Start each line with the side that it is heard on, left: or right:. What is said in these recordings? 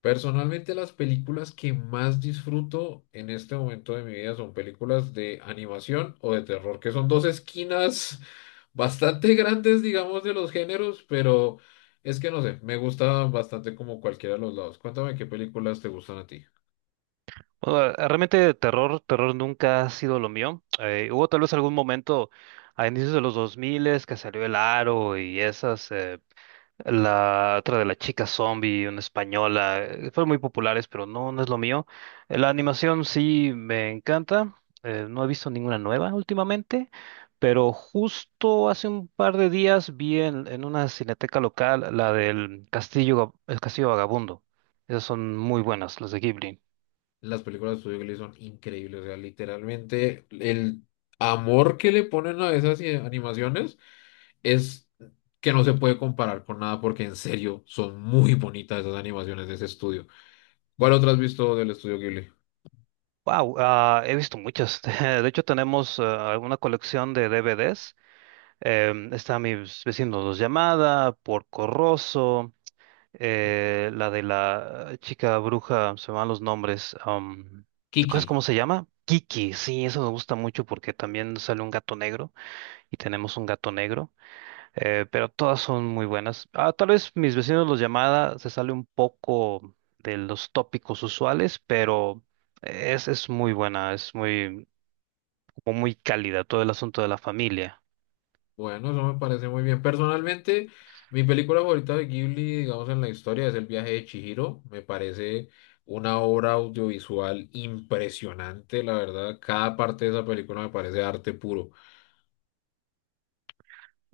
left: Personalmente, las películas que más disfruto en este momento de mi vida son películas de animación o de terror, que son dos esquinas bastante grandes, digamos, de los géneros, pero es que no sé, me gusta bastante como cualquiera de los lados. Cuéntame qué películas te gustan a ti.
right: Bueno, realmente terror, nunca ha sido lo mío. Hubo tal vez algún momento a inicios de los 2000 que salió El Aro y esas, la otra de la chica zombie, una española, fueron muy populares, pero no, no es lo mío. La animación sí me encanta, no he visto ninguna nueva últimamente, pero justo hace un par de días vi en una cineteca local la del Castillo, El Castillo Vagabundo. Esas son muy buenas, las de Ghibli.
left: Las películas de Studio Ghibli son increíbles, o sea, literalmente el amor que le ponen a esas animaciones es que no se puede comparar con nada, porque en serio son muy bonitas esas animaciones de ese estudio. ¿Cuál otra has visto del estudio Ghibli?
right: Wow, he visto muchas. De hecho, tenemos una colección de DVDs. Está Mis vecinos dos llamada, Porco Rosso, la de la chica bruja, se me van los nombres. ¿Te
left: Kiki.
right: acuerdas cómo se llama? Kiki, sí, eso me gusta mucho porque también sale un gato negro y tenemos un gato negro. Pero todas son muy buenas. Tal vez mis vecinos los llamada se sale un poco de los tópicos usuales, pero es muy buena, es muy, como muy cálida todo el asunto de la familia.
left: Bueno, eso me parece muy bien. Personalmente, mi película favorita de Ghibli, digamos en la historia, es El viaje de Chihiro. Me parece una obra audiovisual impresionante, la verdad. Cada parte de esa película me parece arte puro.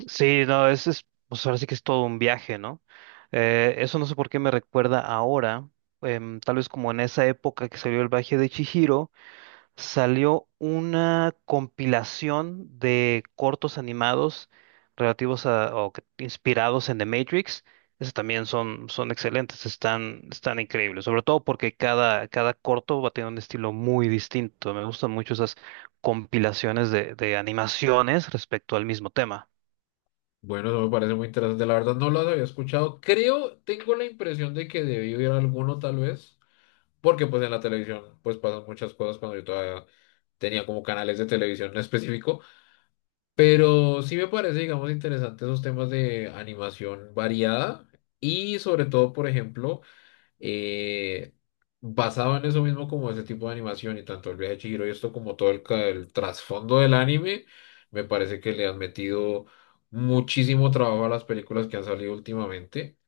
right: Sí, no, es, pues ahora sí que es todo un viaje, ¿no? Eso no sé por qué me recuerda ahora, tal vez como en esa época que salió el viaje de Chihiro. Salió una compilación de cortos animados relativos a, inspirados en The Matrix. Esos también son, son excelentes, están, están increíbles, sobre todo porque cada corto va a tener un estilo muy distinto. Me gustan mucho esas compilaciones de animaciones respecto al mismo tema.
left: Bueno, eso me parece muy interesante. La verdad, no las había escuchado. Creo, tengo la impresión de que debí ver alguno tal vez, porque pues en la televisión pues pasan muchas cosas cuando yo todavía tenía como canales de televisión en específico. Pero sí me parece, digamos, interesante esos temas de animación variada y sobre todo, por ejemplo, eh, basado en eso mismo como ese tipo de animación y tanto el viaje de Chihiro y esto como todo el trasfondo del anime, me parece que le han metido muchísimo trabajo a las películas que han salido últimamente.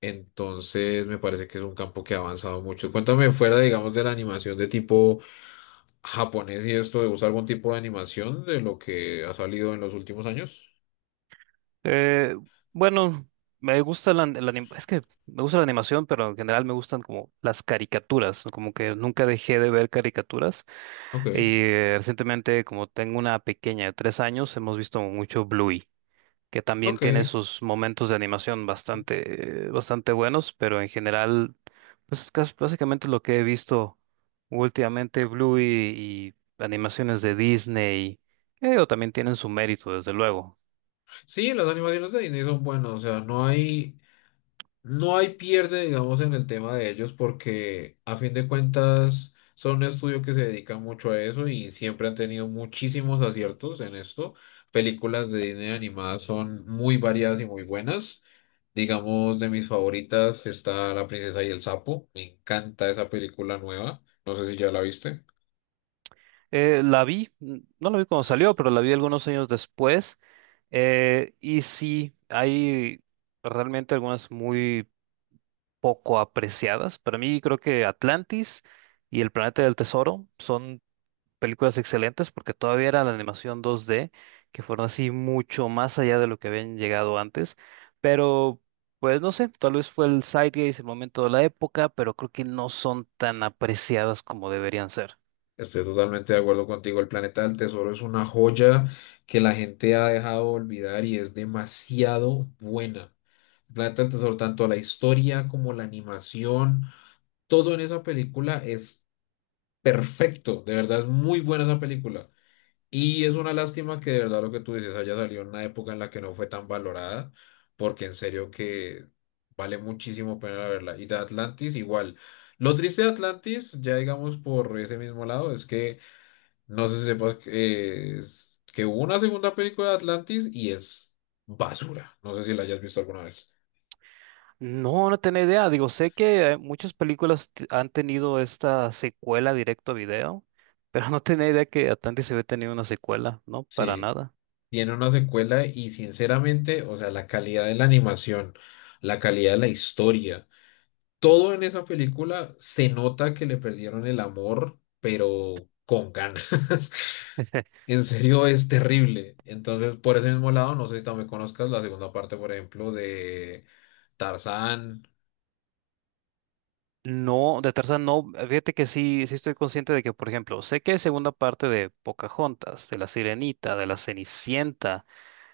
left: Entonces, me parece que es un campo que ha avanzado mucho. Cuéntame fuera, digamos, de la animación de tipo japonés y esto de usar algún tipo de animación de lo que ha salido en los últimos años.
right: Eh, bueno, me gusta la, la anim- es que me gusta la animación, pero en general me gustan como las caricaturas, ¿no? Como que nunca dejé de ver caricaturas.
left: Ok,
right: Y recientemente, como tengo una pequeña de 3 años, hemos visto mucho Bluey, que también tiene
left: ok.
right: sus momentos de animación bastante, bastante buenos, pero en general, pues es básicamente lo que he visto últimamente, Bluey y animaciones de Disney, que digo, también tienen su mérito, desde luego.
left: Sí, las animaciones de Disney son buenas, o sea, no hay pierde, digamos, en el tema de ellos, porque a fin de cuentas son un estudio que se dedica mucho a eso y siempre han tenido muchísimos aciertos en esto. Películas de Disney animadas son muy variadas y muy buenas. Digamos, de mis favoritas está La Princesa y el Sapo. Me encanta esa película nueva. No sé si ya la viste.
right: La vi, no la vi cuando salió, pero la vi algunos años después, y sí, hay realmente algunas muy poco apreciadas. Para mí creo que Atlantis y El Planeta del Tesoro son películas excelentes porque todavía era la animación 2D, que fueron así mucho más allá de lo que habían llegado antes. Pero, pues no sé, tal vez fue el zeitgeist, el momento de la época, pero creo que no son tan apreciadas como deberían ser.
left: Estoy totalmente de acuerdo contigo. El planeta del tesoro es una joya que la gente ha dejado de olvidar y es demasiado buena. El planeta del tesoro, tanto la historia como la animación, todo en esa película es perfecto. De verdad es muy buena esa película. Y es una lástima que de verdad lo que tú dices haya salido en una época en la que no fue tan valorada, porque en serio que vale muchísimo pena verla. Y de Atlantis igual. Lo triste de Atlantis, ya digamos por ese mismo lado, es que no sé si sepas que, que hubo una segunda película de Atlantis y es basura. No sé si la hayas visto alguna vez.
right: No, no tenía idea. Digo, sé que muchas películas han tenido esta secuela directo a video, pero no tenía idea que Atlantis se había tenido una secuela, ¿no? Para
left: Sí,
right: nada.
left: tiene una secuela y sinceramente, o sea, la calidad de la animación, la calidad de la historia, todo en esa película se nota que le perdieron el amor, pero con ganas. En serio, es terrible. Entonces, por ese mismo lado, no sé si también conozcas la segunda parte, por ejemplo, de Tarzán.
right: No, de Tarzán no, fíjate que sí, sí estoy consciente de que, por ejemplo, sé que hay segunda parte de Pocahontas, de La Sirenita, de La Cenicienta,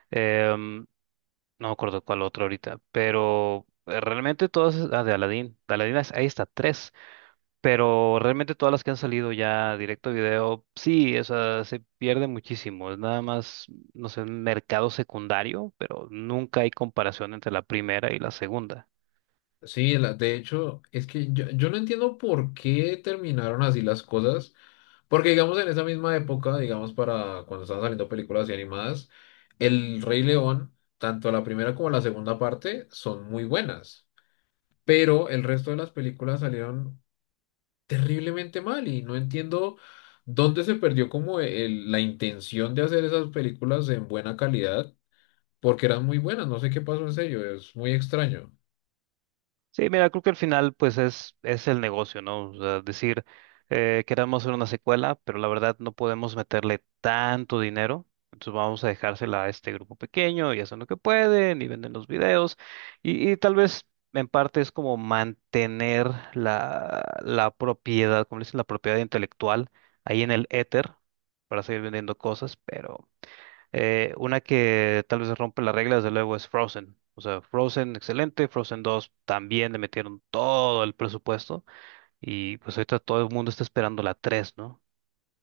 right: em, no me acuerdo cuál otro ahorita, pero realmente todas, ah, de Aladdin ahí está, tres, pero realmente todas las que han salido ya directo a video, sí, o sea, se pierde muchísimo, es nada más, no sé, un mercado secundario, pero nunca hay comparación entre la primera y la segunda.
left: Sí, la- de hecho, es que yo no entiendo por qué terminaron así las cosas, porque digamos en esa misma época, digamos para cuando estaban saliendo películas y animadas, El Rey León, tanto la primera como la segunda parte son muy buenas, pero el resto de las películas salieron terriblemente mal y no entiendo dónde se perdió como el- la intención de hacer esas películas en buena calidad, porque eran muy buenas, no sé qué pasó en serio, es muy extraño.
right: Sí, mira, creo que al final pues es el negocio, ¿no? O sea, decir, queremos hacer una secuela, pero la verdad no podemos meterle tanto dinero, entonces vamos a dejársela a este grupo pequeño y hacen lo que pueden y venden los videos y tal vez en parte es como mantener la propiedad, como le dicen, la propiedad intelectual ahí en el éter para seguir vendiendo cosas, pero... Una que tal vez rompe las reglas, de luego, es Frozen. O sea, Frozen, excelente. Frozen dos también le metieron todo el presupuesto. Y pues ahorita todo el mundo está esperando la tres, ¿no?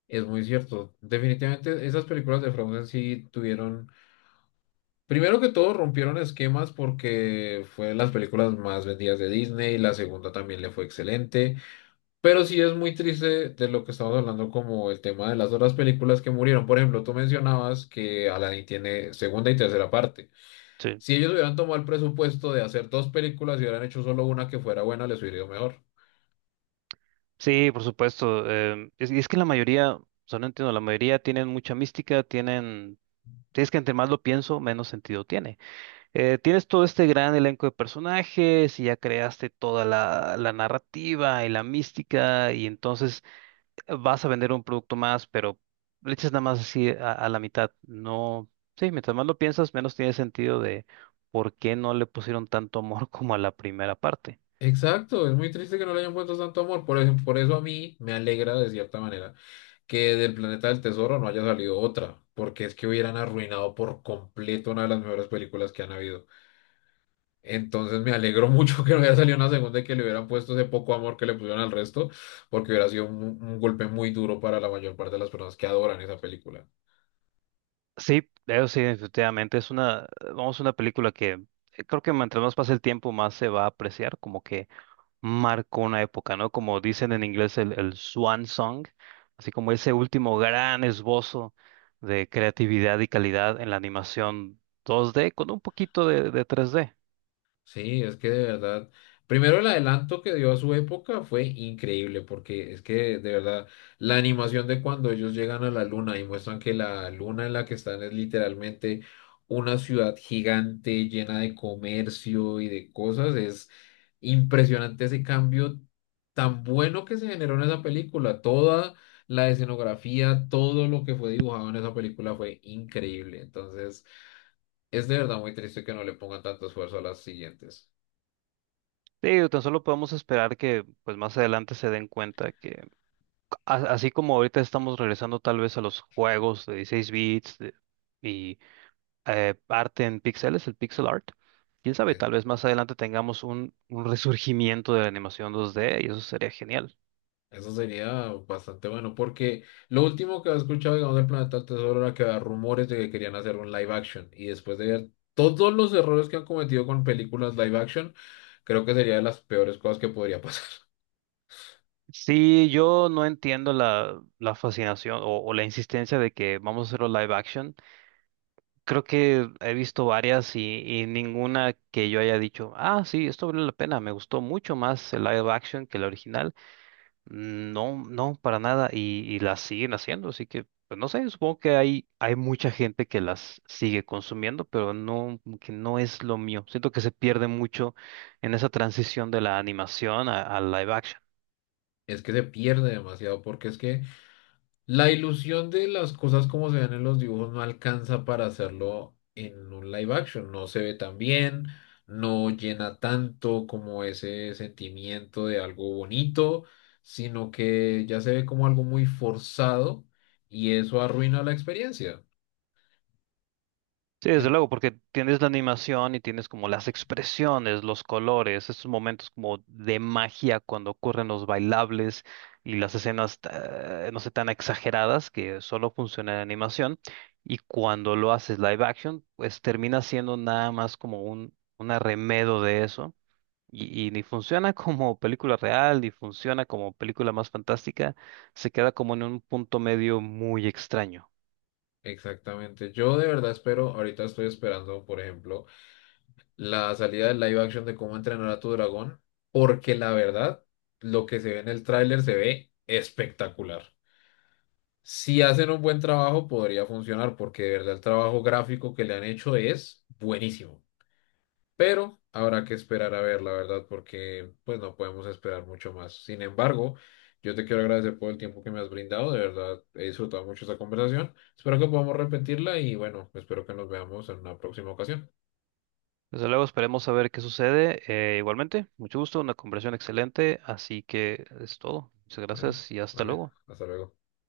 left: Es muy cierto. Definitivamente esas películas de Frozen sí tuvieron, primero que todo, rompieron esquemas porque fue de las películas más vendidas de Disney, la segunda también le fue excelente, pero sí es muy triste de lo que estamos hablando como el tema de las otras películas que murieron. Por ejemplo, tú mencionabas que Aladdin tiene segunda y tercera parte.
right: Sí.
left: Si ellos hubieran tomado el presupuesto de hacer dos películas y hubieran hecho solo una que fuera buena, les hubiera ido mejor.
right: Sí, por supuesto. Y es que la mayoría, o sea, no entiendo, la mayoría tienen mucha mística, tienen. Si Es que entre más lo pienso, menos sentido tiene. Tienes todo este gran elenco de personajes y ya creaste toda la narrativa y la mística, y entonces vas a vender un producto más, pero le echas nada más así a la mitad. No, sí, mientras más lo piensas, menos tiene sentido de por qué no le pusieron tanto amor como a la primera parte.
left: Exacto, es muy triste que no le hayan puesto tanto amor. Por eso a mí me alegra de cierta manera que del Planeta del Tesoro no haya salido otra, porque es que hubieran arruinado por completo una de las mejores películas que han habido. Entonces me alegro mucho que no haya salido una segunda y que le hubieran puesto ese poco amor que le pusieron al resto, porque hubiera sido un, golpe muy duro para la mayor parte de las personas que adoran esa película.
right: Sí, eso sí, definitivamente es una, vamos, una película que creo que mientras más pasa el tiempo, más se va a apreciar, como que marcó una época, ¿no? Como dicen en inglés el Swan Song, así como ese último gran esbozo de creatividad y calidad en la animación 2D con un poquito de 3D.
left: Sí, es que de verdad, primero el adelanto que dio a su época fue increíble, porque es que de verdad la animación de cuando ellos llegan a la luna y muestran que la luna en la que están es literalmente una ciudad gigante llena de comercio y de cosas, es impresionante ese cambio tan bueno que se generó en esa película. Toda la escenografía, todo lo que fue dibujado en esa película fue increíble. Entonces, es de verdad muy triste que no le pongan tanto esfuerzo a las siguientes.
right: Sí, o tan solo podemos esperar que pues más adelante se den cuenta que así como ahorita estamos regresando tal vez a los juegos de 16 bits. Y arte en píxeles, el pixel art, quién sabe,
left: Eh,
right: tal vez más adelante tengamos un resurgimiento de la animación 2D y eso sería genial.
left: Eso sería bastante bueno, porque lo último que he escuchado, digamos, del Planeta del Tesoro era que había rumores de que querían hacer un live action. Y después de ver todos los errores que han cometido con películas live action, creo que sería de las peores cosas que podría pasar.
right: Sí, yo no entiendo la fascinación o la insistencia de que vamos a hacerlo live action. Creo que he visto varias y ninguna que yo haya dicho, ah, sí, esto vale la pena, me gustó mucho más el live action que el original. No, no, para nada, y las siguen haciendo, así que, pues no sé, supongo que hay mucha gente que las sigue consumiendo, pero no, como que no es lo mío. Siento que se pierde mucho en esa transición de la animación al live action.
left: Es que se pierde demasiado, porque es que la ilusión de las cosas como se ven en los dibujos no alcanza para hacerlo en un live action. No se ve tan bien, no llena tanto como ese sentimiento de algo bonito, sino que ya se ve como algo muy forzado y eso arruina la experiencia.
right: Sí, desde
left: En-
right: luego, porque tienes la animación y tienes como las expresiones, los colores, esos momentos como de magia cuando ocurren los bailables y las escenas, no sé, tan exageradas que solo funciona en animación. Y cuando lo haces live action, pues termina siendo nada más como un arremedo de eso. Y ni funciona como película real, ni funciona como película más fantástica. Se queda como en un punto medio muy extraño.
left: Exactamente. Yo de verdad espero, ahorita estoy esperando, por ejemplo, la salida del live action de cómo entrenar a tu dragón, porque la verdad, lo que se ve en el tráiler se ve espectacular. Si hacen un buen trabajo, podría funcionar, porque de verdad el trabajo gráfico que le han hecho es buenísimo. Pero habrá que esperar a ver, la verdad, porque pues no podemos esperar mucho más. Sin embargo, yo te quiero agradecer por el tiempo que me has brindado. De verdad, he disfrutado mucho esta conversación. Espero que podamos repetirla y bueno, espero que nos veamos en una próxima ocasión.
right: Desde luego esperemos a ver qué sucede. Igualmente, mucho gusto, una conversación excelente, así que es todo. Muchas
left: Bueno,
right: gracias y hasta
left: vale,
right: luego.
left: hasta luego.